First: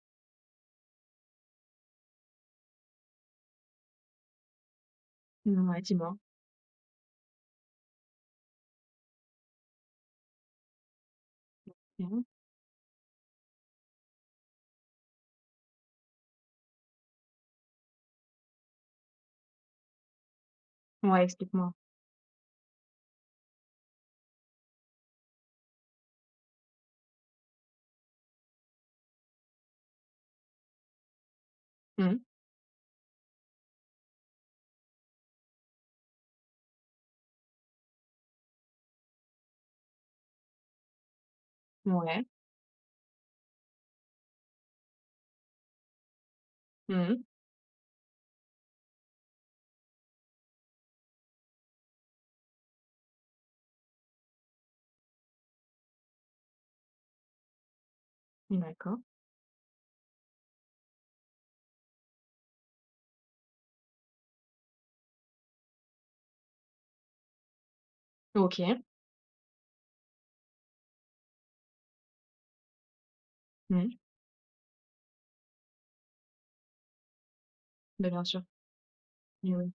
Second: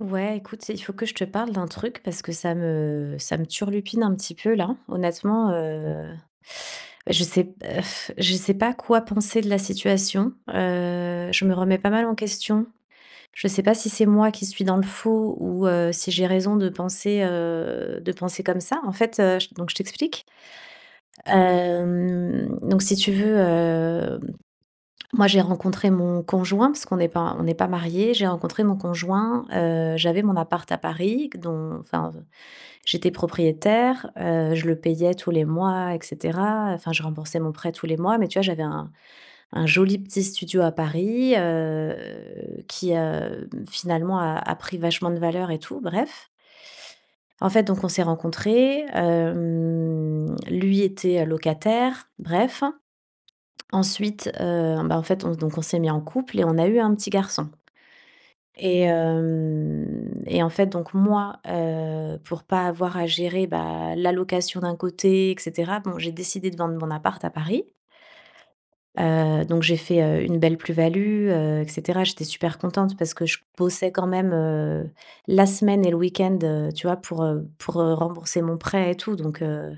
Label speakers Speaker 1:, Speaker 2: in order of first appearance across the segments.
Speaker 1: Ouais écoute, c'est il faut que je te parle d'un truc parce que ça me ça me turlupine un petit peu là. Honnêtement,
Speaker 2: Mouais,
Speaker 1: heu,
Speaker 2: dis-moi.
Speaker 1: je sais p heu, f je sais pas quoi penser de la situation, heu, je me
Speaker 2: M
Speaker 1: remets pas mal en
Speaker 2: Mmh mh.
Speaker 1: question. Je sais pas si c'est moi qui suis dans le faux, ou, heu, si j'ai raison de penser, heu, de penser comme ça. En fait, heu, donc je t'explique.
Speaker 2: Ouais, explique-moi.
Speaker 1: Hem, donc si tu veux, hem, moi, j'ai rencontré mon conjoint, parce qu'on est pas on est pas mariés. J'ai rencontré mon conjoint, heu, j'avais mon appart à Paris q dont
Speaker 2: Mmh
Speaker 1: enfin,
Speaker 2: mh.
Speaker 1: j'étais propriétaire, heu, je le payais tous les mois et cetera, enfin je remboursais mon prêt tous les mois, mais tu vois j'avais un un joli petit studio à Paris, heu,
Speaker 2: Mouais.
Speaker 1: qui, heu, finalement a a pris vachement de valeur et tout, bref.
Speaker 2: Mmh mh.
Speaker 1: En fait donc on s'est rencontrés, hem, lui était, heu locataire, bref. Ensuite, heu bah, en fait on donc, on s'est mis en couple et on a eu un petit garçon. Et
Speaker 2: D'accord.
Speaker 1: hem et en fait donc moi, heu, pour pas avoir à gérer, bah la location d'un côté et cetera, bon, j'ai décidé de vendre mon appart à Paris.
Speaker 2: OK.
Speaker 1: Heu, donc j'ai fait, heu, une belle plus-value, heu et cetera. J'étais super contente parce que je bossais
Speaker 2: Mmh.
Speaker 1: quand même, heu, la semaine et le week-end, heu, tu vois? Pour, heu, pour, heu,
Speaker 2: Bah, bien
Speaker 1: rembourser
Speaker 2: sûr.
Speaker 1: mon prêt et tout, donc
Speaker 2: Mais oui.
Speaker 1: heu,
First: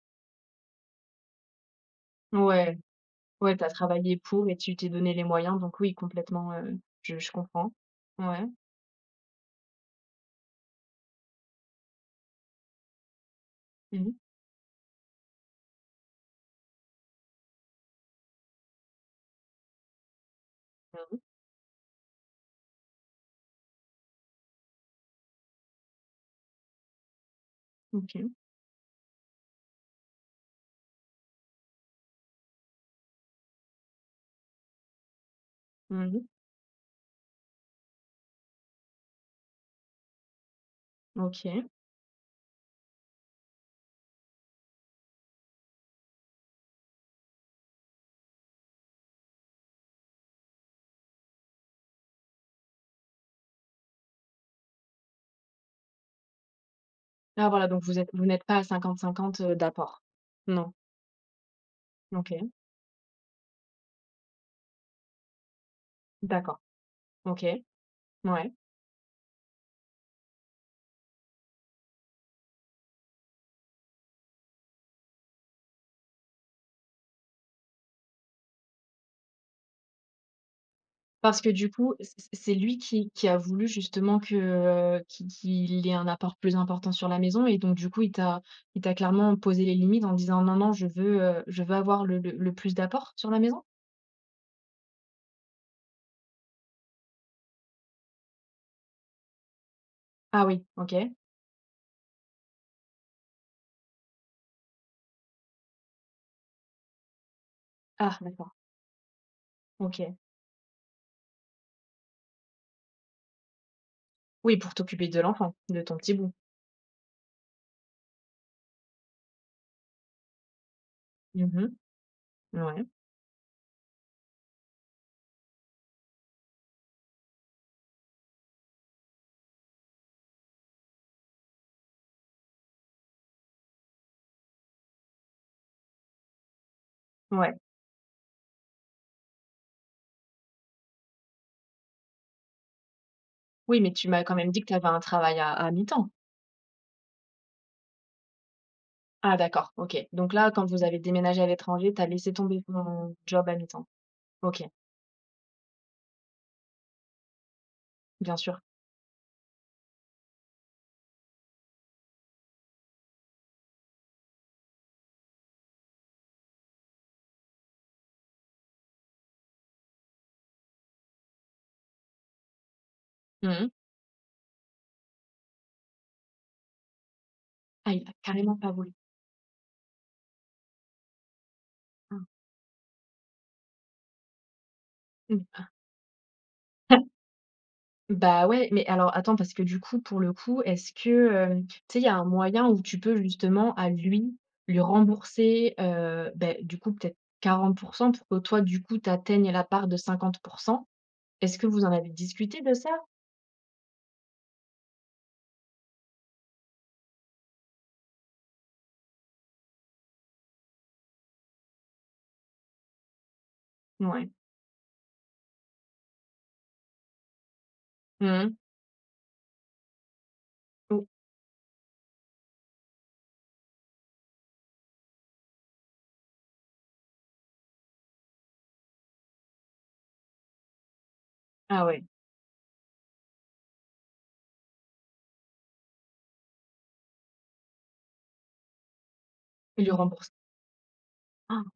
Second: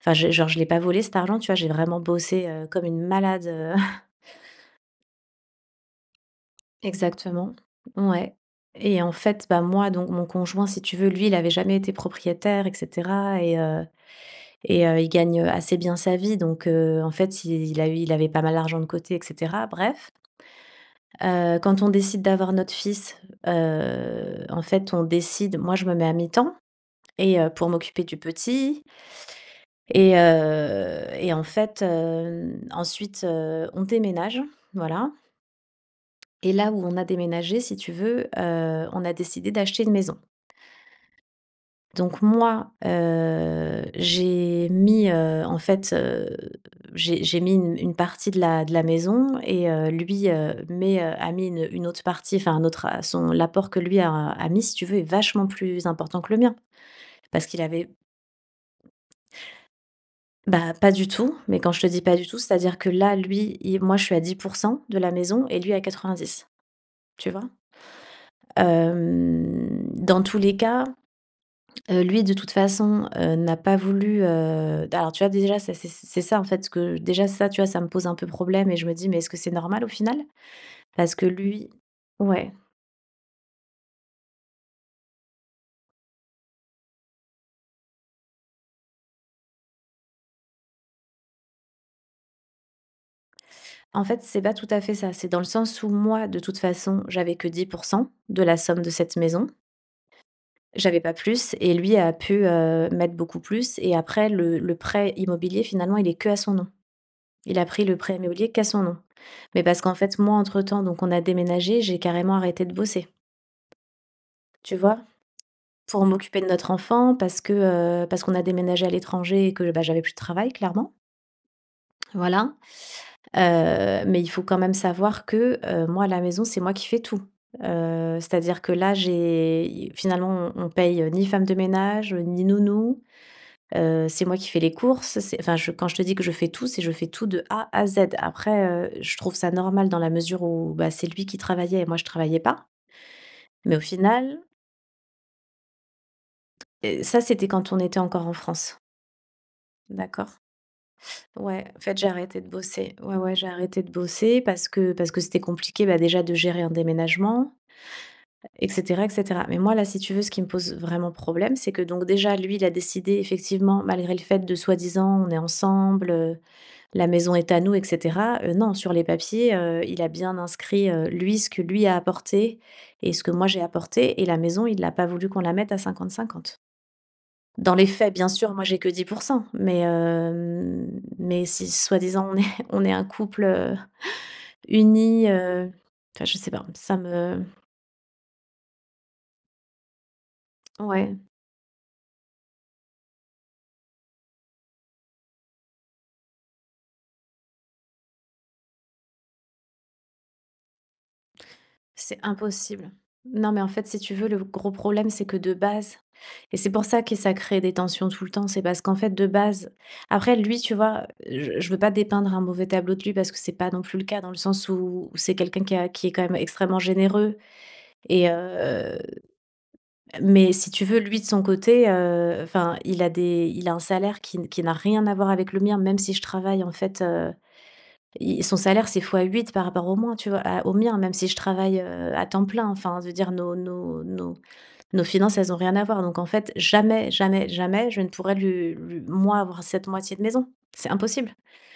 Speaker 1: enfin je genre, je l'ai pas volé cet argent, tu vois? J'ai vraiment bossé, heu,
Speaker 2: Ouais,
Speaker 1: comme une malade
Speaker 2: ouais, tu as
Speaker 1: heu
Speaker 2: travaillé pour et tu t'es donnée les moyens, donc oui, complètement, heu, je je
Speaker 1: Exactement,
Speaker 2: comprends.
Speaker 1: ouais
Speaker 2: Ouais.
Speaker 1: et en fait, bah, moi donc mon conjoint si tu veux, lui, il avait jamais été propriétaire et cetera et heu,
Speaker 2: Mmh mh.
Speaker 1: et heu, il gagne, heu, assez bien sa vie donc heu, en fait il a il avait pas mal d'argent de côté et cetera, bref.
Speaker 2: J'avoue.
Speaker 1: Heu, quand on décide d'avoir notre fils, heu, en fait, on décide moi, je me mets à mi-temps et heu, pour m'occuper du
Speaker 2: OK.
Speaker 1: petit. Et heu et en fait heu, n ensuite, heu, on déménage, voilà.
Speaker 2: Mmh mh.
Speaker 1: Et là où on a déménagé si tu veux, heu, on a décidé d'acheter une maison.
Speaker 2: OK.
Speaker 1: Donc moi, heu, j'ai mis, heu, en fait, heu, j'ai j'ai mis une une partie de la de la maison et heu, lui, heu, met, heu, a mis une une autre partie, enfin un autre a son l'apport que lui a a mis si tu veux, est vachement plus important que le mien, parce
Speaker 2: Ah
Speaker 1: qu'il
Speaker 2: voilà, donc
Speaker 1: avait
Speaker 2: vous êtes vous n'êtes pas à 50-50, heu, d'apport?
Speaker 1: Bah,
Speaker 2: non.
Speaker 1: pas du tout, mais quand je te dis pas du tout,
Speaker 2: OK.
Speaker 1: c'est-à-dire que là, lui, i moi je suis à 10 % de la maison et lui à 90,
Speaker 2: D'accord.
Speaker 1: tu vois?
Speaker 2: OK. Ouais.
Speaker 1: Hem, dans tous les cas, heu, lui, de toute façon, heu, n'a pas voulu, heu, d alors tu vois, déjà ça c'est c'est c'est ça en fait que déjà ça, tu vois, ça me pose un peu problème et je me dis: «Mais est-ce que c'est normal, au final?» Parce que
Speaker 2: Parce que du
Speaker 1: lui
Speaker 2: coup, c c
Speaker 1: ouais.
Speaker 2: c'est lui qui qui a voulu justement que, heu, qu'il qu'il ait un apport plus important sur la maison? Et donc du coup, il t'a il t'a clairement posé les limites en disant: «Non non, je veux, heu, je veux avoir le le plus d'apport, sur la maison»?
Speaker 1: En fait, c'est pas tout à fait ça. C'est dans le sens où moi de toute façon, j'avais que 10 % de la somme de cette maison.
Speaker 2: Ah oui, OK.
Speaker 1: J'avais pas plus et lui a pu, heu, mettre beaucoup plus et après le le prêt immobilier finalement, il est qu'à son nom. Il a pris le
Speaker 2: Ah,
Speaker 1: prêt
Speaker 2: d'accord.
Speaker 1: immobilier qu'à son nom. Mais parce qu'en
Speaker 2: OK.
Speaker 1: fait moi, entre temps, donc on a déménagé, j'ai carrément arrêté de bosser.
Speaker 2: Oui pour
Speaker 1: Tu vois?
Speaker 2: t'occuper de l'enfant, de ton
Speaker 1: Pour
Speaker 2: petit bout.
Speaker 1: m'occuper de notre enfant parce que, heu, parce qu'on a déménagé à l'étranger et que, bah, j'avais plus de travail, clairement.
Speaker 2: Mmh mh.
Speaker 1: Voilà,
Speaker 2: Ouais.
Speaker 1: heu, mais il faut quand même savoir que, heu, moi à la maison c'est moi qui fais tout, heu, c'est à dire que là, j'ai i finalement on on paye, heu, ni femme de ménage, heu, ni nounou, heu, c'est moi qui fais les courses. C'est enfin je quand je te dis que je fais tout, c'est je fais tout de
Speaker 2: Ouais.
Speaker 1: A à Z. Après heu, je trouve ça normal dans la mesure où, bah c'est lui qui travaillait et moi je travaillais pas. Mais au
Speaker 2: Oui, mais tu m'as quand
Speaker 1: final
Speaker 2: même dit que tu avais un travail à à mi-temps.
Speaker 1: Heu, ça c'était quand on était encore en France.
Speaker 2: Ah d'accord, OK.
Speaker 1: D'accord.
Speaker 2: Donc là quand vous avez déménagé à
Speaker 1: Ouais en
Speaker 2: l'étranger,
Speaker 1: fait,
Speaker 2: tu as
Speaker 1: j'ai
Speaker 2: laissé
Speaker 1: arrêté de
Speaker 2: tomber
Speaker 1: bosser, ouais,
Speaker 2: ton
Speaker 1: ouais, j'ai
Speaker 2: job à
Speaker 1: arrêté
Speaker 2: mi-temps?
Speaker 1: de bosser.
Speaker 2: OK.
Speaker 1: Parce que parce que c'était compliqué, bah, déjà de gérer un déménagement
Speaker 2: Bien sûr.
Speaker 1: et cetera et cetera. Mais moi là, si tu veux, ce qui me pose vraiment problème, c'est que donc déjà, lui, il a décidé effectivement, malgré le fait de soi-disant, «On est ensemble», heu, «La maison est à nous» et cetera, heu non, sur les papiers, heu, il a bien inscrit, heu, lui, ce que lui a apporté et ce que moi
Speaker 2: Mmh
Speaker 1: j'ai
Speaker 2: mh.
Speaker 1: apporté et la maison, il a pas voulu qu'on la mette à 50-50. Dans les
Speaker 2: Ah, il
Speaker 1: faits,
Speaker 2: a
Speaker 1: bien sûr,
Speaker 2: carrément
Speaker 1: moi,
Speaker 2: pas
Speaker 1: j'ai que
Speaker 2: voulu?
Speaker 1: 10 %, mais hem, mais si, soi-disant on est on est un couple heu, uni,
Speaker 2: Mmh, hein.
Speaker 1: heu, enfin je sais pas, ça me
Speaker 2: Bah ouais, mais alors attends, parce que du coup pour le coup, est-ce que,
Speaker 1: Ouais.
Speaker 2: heu, tu sais, il y a un moyen, où tu peux justement à lui lui rembourser, heu, bah du coup, peut-être 40 % pour que toi du coup, tu atteignes, la part de 50 %? Est-ce que vous en avez
Speaker 1: C'est
Speaker 2: discuté de
Speaker 1: impossible.
Speaker 2: ça?
Speaker 1: Non mais en fait, si tu veux, le gros problème c'est que de base et c'est pour ça que ça crée des tensions tout le temps, c'est parce qu'en fait de base après lui tu vois, je je veux pas dépeindre un mauvais tableau de lui, parce que c'est pas non plus le cas
Speaker 2: Mouais.
Speaker 1: dans le sens où-où c'est quelqu'un qui a qui est quand même extrêmement généreux
Speaker 2: Mmh
Speaker 1: et
Speaker 2: mh.
Speaker 1: heu mais si tu veux
Speaker 2: Ou
Speaker 1: lui de son côté, heu, enfin il a des il a un salaire qui n qui n'a rien à voir avec le mien. Même si je travaille en fait, heu, il son salaire c'est x8 par rapport au mois, tu vois? À au mien, même si je travaille,
Speaker 2: Ah ouais.
Speaker 1: heu, à temps plein. Enfin de dire nos nos nos nos finances, elles ont rien à voir. Donc en fait jamais, jamais, jamais, je ne pourrais lui lui moi avoir
Speaker 2: Il
Speaker 1: cette
Speaker 2: lui
Speaker 1: moitié de
Speaker 2: rembourse.
Speaker 1: maison. C'est impossible.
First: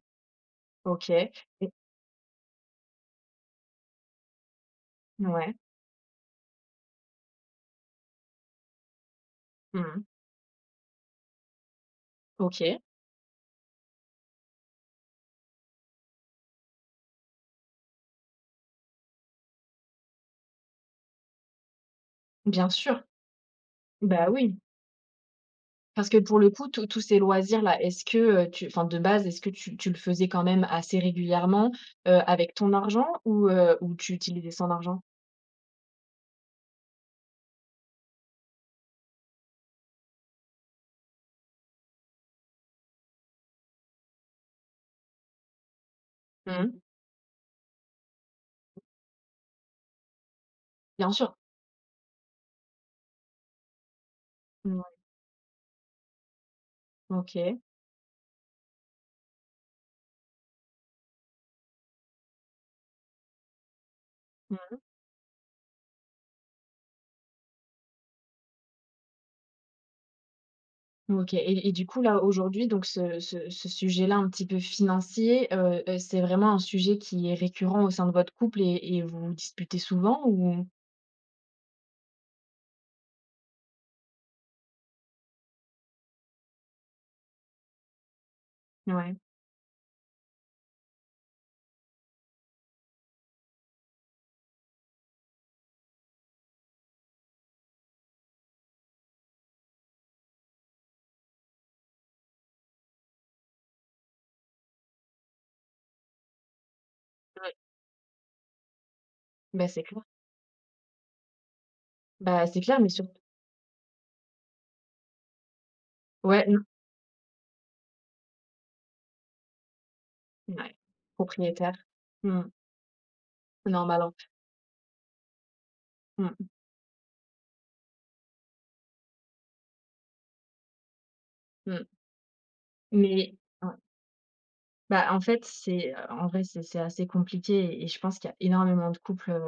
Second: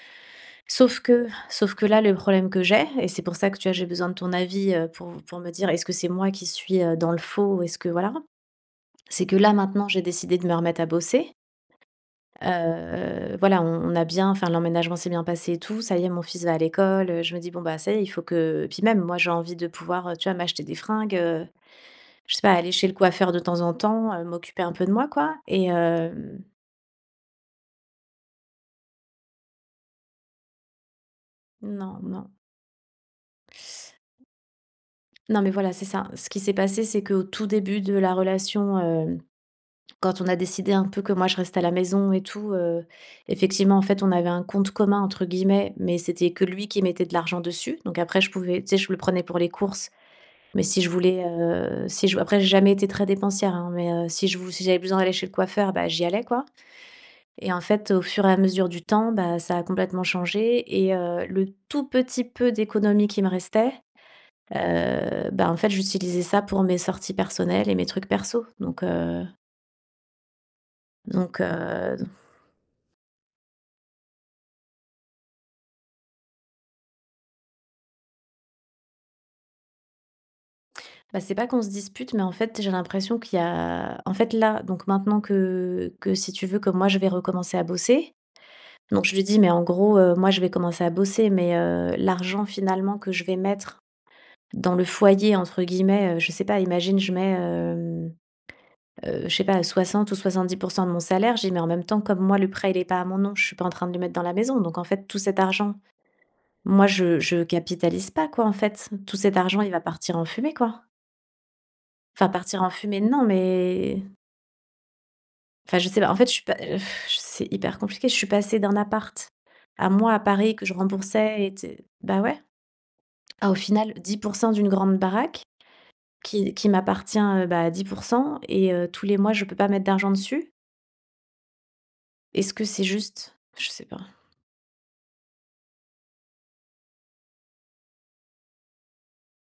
Speaker 1: Sauf
Speaker 2: OK.
Speaker 1: que
Speaker 2: Et
Speaker 1: sauf que là, le problème que j'ai et c'est pour ça que tu vois j'ai besoin de ton avis, heu, pour v pour me
Speaker 2: Mouais.
Speaker 1: dire est-ce que c'est moi qui suis, heu, dans le faux ou est-ce que, voilà? C'est que là
Speaker 2: Mmh
Speaker 1: maintenant, j'ai
Speaker 2: mh.
Speaker 1: décidé de me remettre à bosser.
Speaker 2: OK.
Speaker 1: Heu, voilà, on on a bien enfin l'emménagement s'est bien passé et tout. Ça y est mon fils va à l'école, heu, je me dis «Bon, bah ça y est, il faut que» et puis même, moi, j'ai envie de pouvoir, heu, tu vois m'acheter des fringues, heu, je sais pas,
Speaker 2: Bien
Speaker 1: aller chez le
Speaker 2: sûr.
Speaker 1: coiffeur de temps en temps, heu,
Speaker 2: Bah oui.
Speaker 1: m'occuper un peu de moi quoi, et
Speaker 2: Parce que pour
Speaker 1: hem
Speaker 2: le coup tous tous ces loisirs là, est-ce que, heu, tu enfin de base, est-ce que tu tu le faisais quand même assez régulièrement,
Speaker 1: Non,
Speaker 2: heu,
Speaker 1: non.
Speaker 2: avec ton argent ou, heu, ou tu utilisais son argent?
Speaker 1: Non mais voilà, c'est ça. Ce qui s'est passé, c'est qu'au tout début de la relation, heu, quand on a décidé un peu que moi je reste à la maison et tout, heu, effectivement en fait, on avait un «compte commun» entre guillemets. Mais c'était que
Speaker 2: Mmh
Speaker 1: lui
Speaker 2: mh.
Speaker 1: qui mettait de l'argent dessus. Donc après je pouvais, tu sais, je le prenais pour les courses. Mais si je
Speaker 2: Bien
Speaker 1: voulais,
Speaker 2: sûr.
Speaker 1: heu, si je après j'ai jamais été très dépensière hein, mais heu, si je vou si j'avais
Speaker 2: Mouais.
Speaker 1: besoin d'aller chez le coiffeur, bah, j'y allais, quoi et en
Speaker 2: OK.
Speaker 1: fait au fur et à mesure du temps, bah, ça a complètement changé et heu, le tout petit peu d'économie qui me restait,
Speaker 2: Mmh mh.
Speaker 1: heu bah, en fait j'utilisais ça pour mes sorties personnelles et mes trucs perso, donc heu
Speaker 2: OK
Speaker 1: Donc
Speaker 2: et et du
Speaker 1: heu
Speaker 2: coup, là aujourd'hui, donc ce ce ce ce sujet-là, un petit peu financier, heu heu, c'est vraiment un sujet qui est récurrent au sein de votre couple et et vous disputez souvent? Ou
Speaker 1: Bah, c'est pas qu'on se dispute, mais en fait, j'ai l'impression qu'il y a en fait là, donc maintenant que que si tu veux, que moi je vais recommencer à bosser. Donc je
Speaker 2: Ouais.
Speaker 1: lui dis: «Mais en gros heu, moi, je vais commencer à bosser, mais heu, l'argent finalement que je vais mettre "dans le foyer" entre guillemets, heu, je sais pas, imagine, je mets, hem, heu, je sais pas, 60 ou 70 % de mon salaire», je dis: «Mais en même temps, comme moi le prêt, il est pas à mon nom, je suis pas en train de le mettre dans la maison. Donc en fait tout cet argent, moi je je
Speaker 2: Oui.
Speaker 1: capitalise pas quoi en fait. Tout cet argent
Speaker 2: Bah,
Speaker 1: il va
Speaker 2: c'est clair.
Speaker 1: partir en fumée, quoi». Enfin
Speaker 2: Bah, c'est
Speaker 1: partir en
Speaker 2: clair, mais
Speaker 1: fumée
Speaker 2: surtout
Speaker 1: non, mais enfin je sais pas. En fait je suis
Speaker 2: Ouais,
Speaker 1: pas,
Speaker 2: mmh.
Speaker 1: heu, c'est hyper compliqué, je suis passée d'un appart, à moi, à Paris, que je
Speaker 2: Mouais.
Speaker 1: remboursais et te
Speaker 2: Propriétaire.
Speaker 1: bah
Speaker 2: Mmh
Speaker 1: ouais.
Speaker 2: mh.
Speaker 1: À au final
Speaker 2: Normal, en
Speaker 1: dix
Speaker 2: f
Speaker 1: pour cent d'une grande baraque
Speaker 2: Mmh.
Speaker 1: qui qui m'appartient, heu, bah à 10 %, et heu, tous les mois, je peux pas mettre d'argent dessus.
Speaker 2: Mmh.
Speaker 1: Est-ce que c'est
Speaker 2: Mais
Speaker 1: juste? Je
Speaker 2: a
Speaker 1: sais pas.
Speaker 2: Bah en fait, c'est en vrai, c'est c'est assez compliqué et je pense qu'il y a énormément de couples, heu,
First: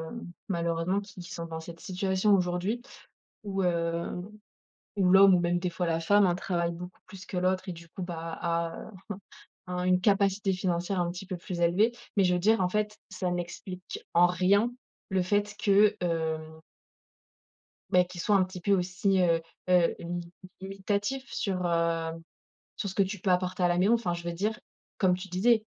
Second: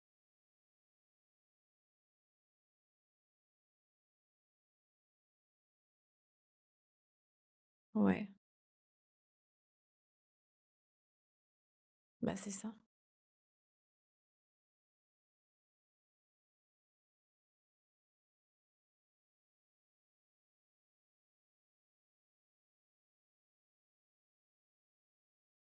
Speaker 2: malheureusement qui qui sont dans cette situation aujourd'hui, où, heu, où l'homme ou même des fois la femme hein, travaille beaucoup plus que l'autre et du coup,
Speaker 1: Ouais.
Speaker 2: bah, a un une capacité financière un petit peu plus élevée. Mais je
Speaker 1: Bah,
Speaker 2: veux
Speaker 1: c'est
Speaker 2: dire en
Speaker 1: ça.
Speaker 2: fait, ça n'explique en rien le fait que hem bah qu'il soit un petit peu aussi, heu, heu, limitatif sur, heu, sur ce que tu peux apporter à la maison. Enfin, je veux dire, comme tu disais,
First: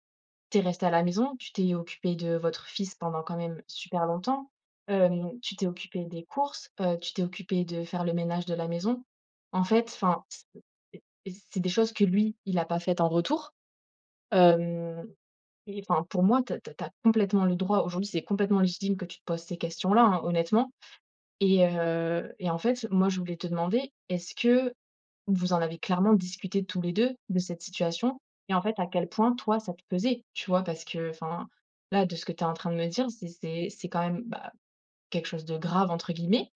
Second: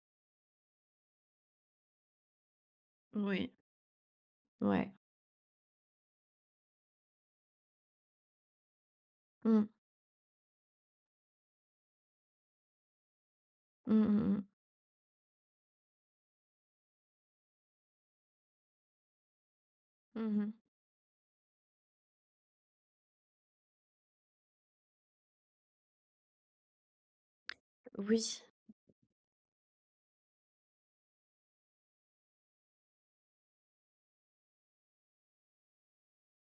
Speaker 2: tu es restée à la maison, tu t'es occupée de votre fils pendant quand
Speaker 1: Oui.
Speaker 2: même super longtemps,
Speaker 1: Ouais.
Speaker 2: hem, tu t'es occupée des courses, heu, tu t'es occupée de faire le ménage de la maison. En
Speaker 1: Mmh.
Speaker 2: fait, enfin, c et et c'est des choses que lui, il a pas faites en retour,
Speaker 1: Mmh mh, mmh.
Speaker 2: hem et enfin pour moi, tu as tu as tu as complètement le droit aujourd'hui, c'est complètement légitime que tu te poses ces questions là
Speaker 1: Mmh
Speaker 2: hein,
Speaker 1: mh.
Speaker 2: honnêtement et heu, et en fait, moi, je voulais te demander, est-ce que vous en avez clairement discuté tous les 2, de cette situation?
Speaker 1: Oui.
Speaker 2: Et en fait, à quel point, toi, ça te pesait? Tu vois? Parce qu'enfin, là, de ce que tu es en train de me dire, c'est c'est c'est quand même, bah, quelque chose de «grave» entre guillemets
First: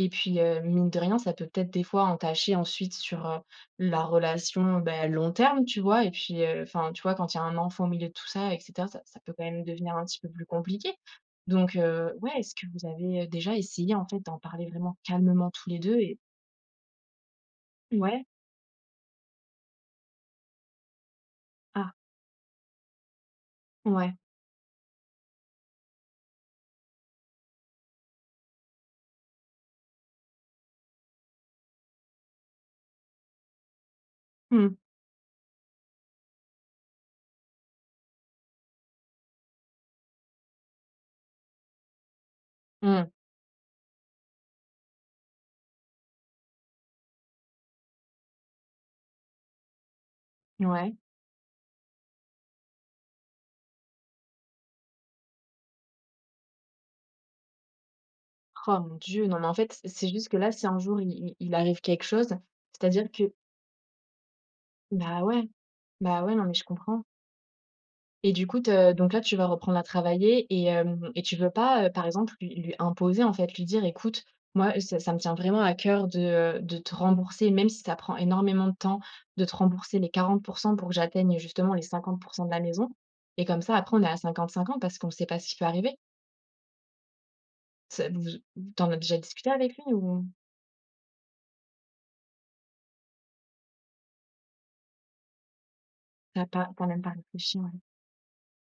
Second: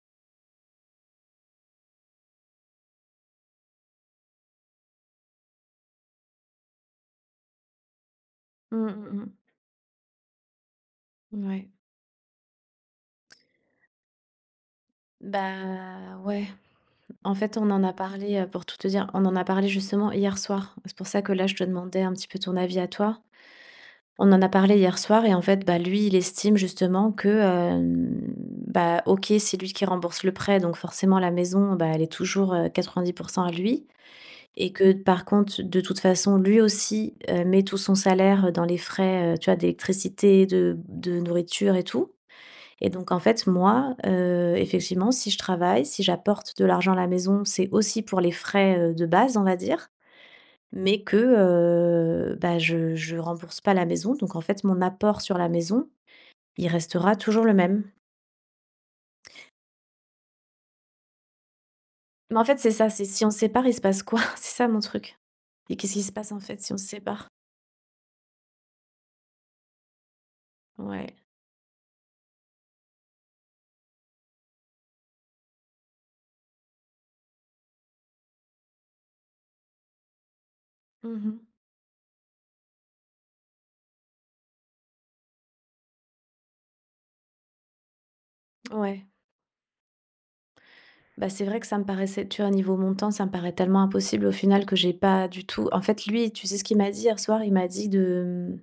Speaker 2: et puis heu, mine de rien, ça peut peut-être des fois entacher ensuite sur, heu, la relation, bah, long terme, tu vois? Et puis, heu, enfin, tu vois? Quand il y a un enfant au milieu de tout ça et
Speaker 1: Mmh
Speaker 2: cetera, ça
Speaker 1: mh,
Speaker 2: ça peut
Speaker 1: mmh.
Speaker 2: quand même devenir un petit peu plus compliqué.
Speaker 1: Ouais.
Speaker 2: Donc heu, ouais, est-ce que vous avez, heu, déjà essayé en fait, d'en parler vraiment calmement tous les 2?
Speaker 1: Bah
Speaker 2: Et
Speaker 1: ouais. En fait on en a
Speaker 2: Ouais?
Speaker 1: parlé, heu, pour tout te dire, on en a parlé justement hier soir. C'est pour ça que là, je te
Speaker 2: Ah.
Speaker 1: demandais un petit peu ton avis à toi.
Speaker 2: Ouais.
Speaker 1: On en a parlé hier soir et en fait, bah lui, il estime justement que, hem, bah OK, c'est lui qui rembourse le prêt, donc forcément la maison, bah elle est toujours, heu, 90 % à lui et
Speaker 2: Mmh.
Speaker 1: que, par contre, de toute façon lui aussi, heu, met tout son salaire, heu, dans les frais, heu, tu vois d'électricité, de de nourriture et tout et
Speaker 2: Mmh.
Speaker 1: donc en fait, moi, heu, effectivement si je travaille, si j'apporte de l'argent à la maison, c'est aussi pour les frais, heu, de base, on va dire.
Speaker 2: Mouais.
Speaker 1: Mais que, heu bah, je je rembourse pas la maison donc en fait mon apport sur la maison, il restera toujours le même.
Speaker 2: Oh mon Dieu, non mais en fait, c'est juste que là, si un jour, il il arrive quelque chose,
Speaker 1: Mais en fait c'est ça, c'est
Speaker 2: c'est-à-dire
Speaker 1: si on
Speaker 2: que
Speaker 1: sépare il se passe quoi? C'est ça mon truc
Speaker 2: Bah ouais.
Speaker 1: et qu'est-ce qui se
Speaker 2: Bah
Speaker 1: passe,
Speaker 2: ouais,
Speaker 1: en
Speaker 2: non mais
Speaker 1: fait,
Speaker 2: je
Speaker 1: si on se
Speaker 2: comprends.
Speaker 1: sépare?
Speaker 2: Et du coup te donc là, tu vas reprendre à travailler et hem,
Speaker 1: Ouais.
Speaker 2: et tu veux pas, heu, par exemple, lui lui imposer, en fait, lui dire: «Écoute, moi, est ce te ça me tient vraiment à coeur de, heu, de te rembourser, même si ça prend énormément de temps, de te rembourser les 40 % pour que
Speaker 1: Mmh mh.
Speaker 2: j'atteigne justement les 50 % de la maison et comme ça après on est à 50-50 parce qu'on ne sait pas ce qui peut arriver». C'est donc je tu en as
Speaker 1: Ouais.
Speaker 2: déjà discuté avec lui ou mmh?
Speaker 1: Ben c'est vrai que ça me paraissait, tu vois niveau montant, ça me paraît tellement impossible au final que j'ai pas du tout en fait lui,
Speaker 2: Tu
Speaker 1: tu
Speaker 2: as
Speaker 1: sais ce
Speaker 2: pas
Speaker 1: qu'il
Speaker 2: tu as
Speaker 1: m'a dit
Speaker 2: même pas
Speaker 1: hier soir? Il
Speaker 2: réfléchi,
Speaker 1: m'a
Speaker 2: ouais.
Speaker 1: dit de, mmh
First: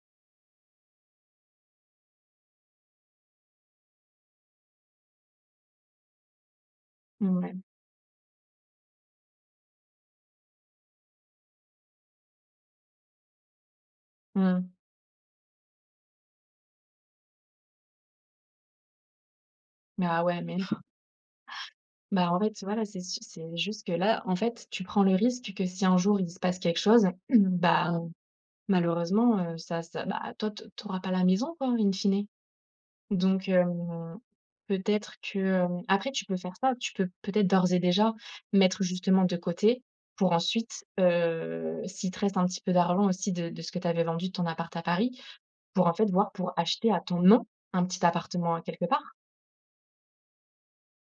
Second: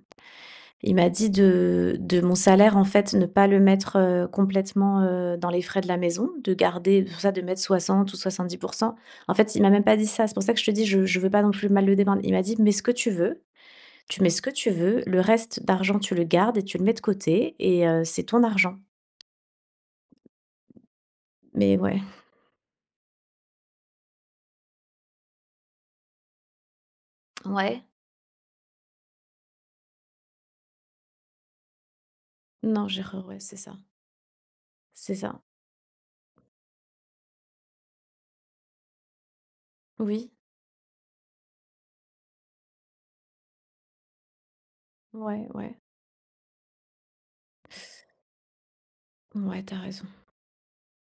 Speaker 1: il m'a dit de de mon salaire, en fait, ne pas le mettre, heu, complètement, heu, dans les frais de la maison, de garder tout ça. De
Speaker 2: Mouais.
Speaker 1: mettre 60 ou 70 %. En fait, il m'a même pas dit ça, c'est pour ça que je te dis je je veux pas donc je veux mal le dépeindre. Il m'a dit: «Mets ce que tu veux, tu mets ce que
Speaker 2: Mmh.
Speaker 1: tu veux, le reste d'argent tu le gardes et tu le mets de côté et heu, c'est ton argent».
Speaker 2: Mais ah ouais mais non
Speaker 1: Mais ouais.
Speaker 2: Ben, en fait, voilà. C'est s c'est juste que là, en fait, tu prends le risque que si un jour il se passe quelque chose,
Speaker 1: Ouais?
Speaker 2: ben malheureusement, heu, ça ça, ben toi to tu auras pas la maison quoi en, in fine.
Speaker 1: Non, je rere ouais,
Speaker 2: Donc
Speaker 1: c'est ça.
Speaker 2: hem, peut-être
Speaker 1: C'est ça.
Speaker 2: que, hem, après, tu peux faire ça. Tu peux peut-être d'ores et déjà mettre justement de côté
Speaker 1: Oui.
Speaker 2: pour ensuite, heu, s'il te reste un petit peu d'argent aussi de de ce que tu avais vendu ton appart à Paris
Speaker 1: Ouais, ouais.
Speaker 2: pour, en fait, voir pour acheter à ton nom un petit appartement a quelque part.
Speaker 1: Ouais, tu as raison.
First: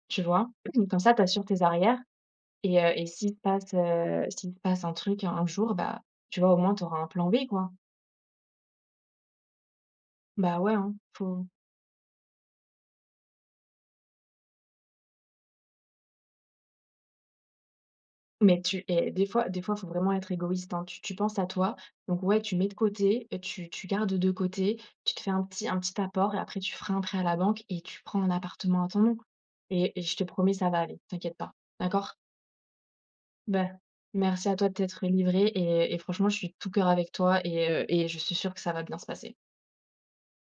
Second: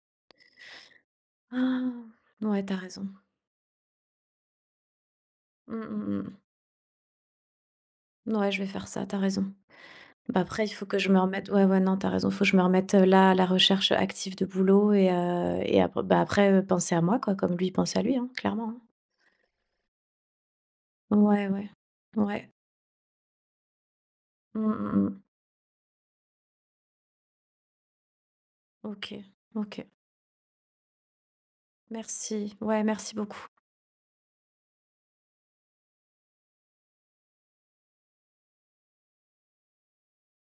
Speaker 2: Tu vois? Comme ça, tu assures tes
Speaker 1: Ah.
Speaker 2: arrières
Speaker 1: Ouais, tu as
Speaker 2: et
Speaker 1: raison.
Speaker 2: s'il se passe, heu, s'il se passe, heu, un truc un un jour,
Speaker 1: Mmh,
Speaker 2: ben
Speaker 1: mmh, mmh.
Speaker 2: tu vois, au moins, tu auras un plan B, quoi?
Speaker 1: Ouais je vais faire ça tu as raison. Bah
Speaker 2: Bah
Speaker 1: après il
Speaker 2: ouais,
Speaker 1: faut
Speaker 2: hein,
Speaker 1: que je me
Speaker 2: faut
Speaker 1: remette ouais, ouais, non tu as raison, faut que je me remette là à la recherche active de boulot et heu, et après ben après, heu, penser à moi quoi comme lui, il pense à lui, hein,
Speaker 2: Mais
Speaker 1: clairement, hein.
Speaker 2: tu et des fois des fois, il faut vraiment être égoïste, hein. Tu tu penses
Speaker 1: Ouais,
Speaker 2: à
Speaker 1: ouais.
Speaker 2: toi, donc ouais,
Speaker 1: Ouais.
Speaker 2: tu mets de côté et tu tu gardes de
Speaker 1: Mmh,
Speaker 2: côté,
Speaker 1: mmh,
Speaker 2: tu te
Speaker 1: mmh.
Speaker 2: fais un petit un petit apport et après tu feras un prêt à la banque et tu prends un appartement à ton nom
Speaker 1: OK, OK.
Speaker 2: et et je te promets, ça va aller, t'inquiète pas, d'accord?
Speaker 1: Merci ouais, merci beaucoup.
Speaker 2: Bah. Merci à toi de t'être livrée et et franchement, je suis de tout cœur avec toi et heu, et je suis sûre que ça va bien se passer.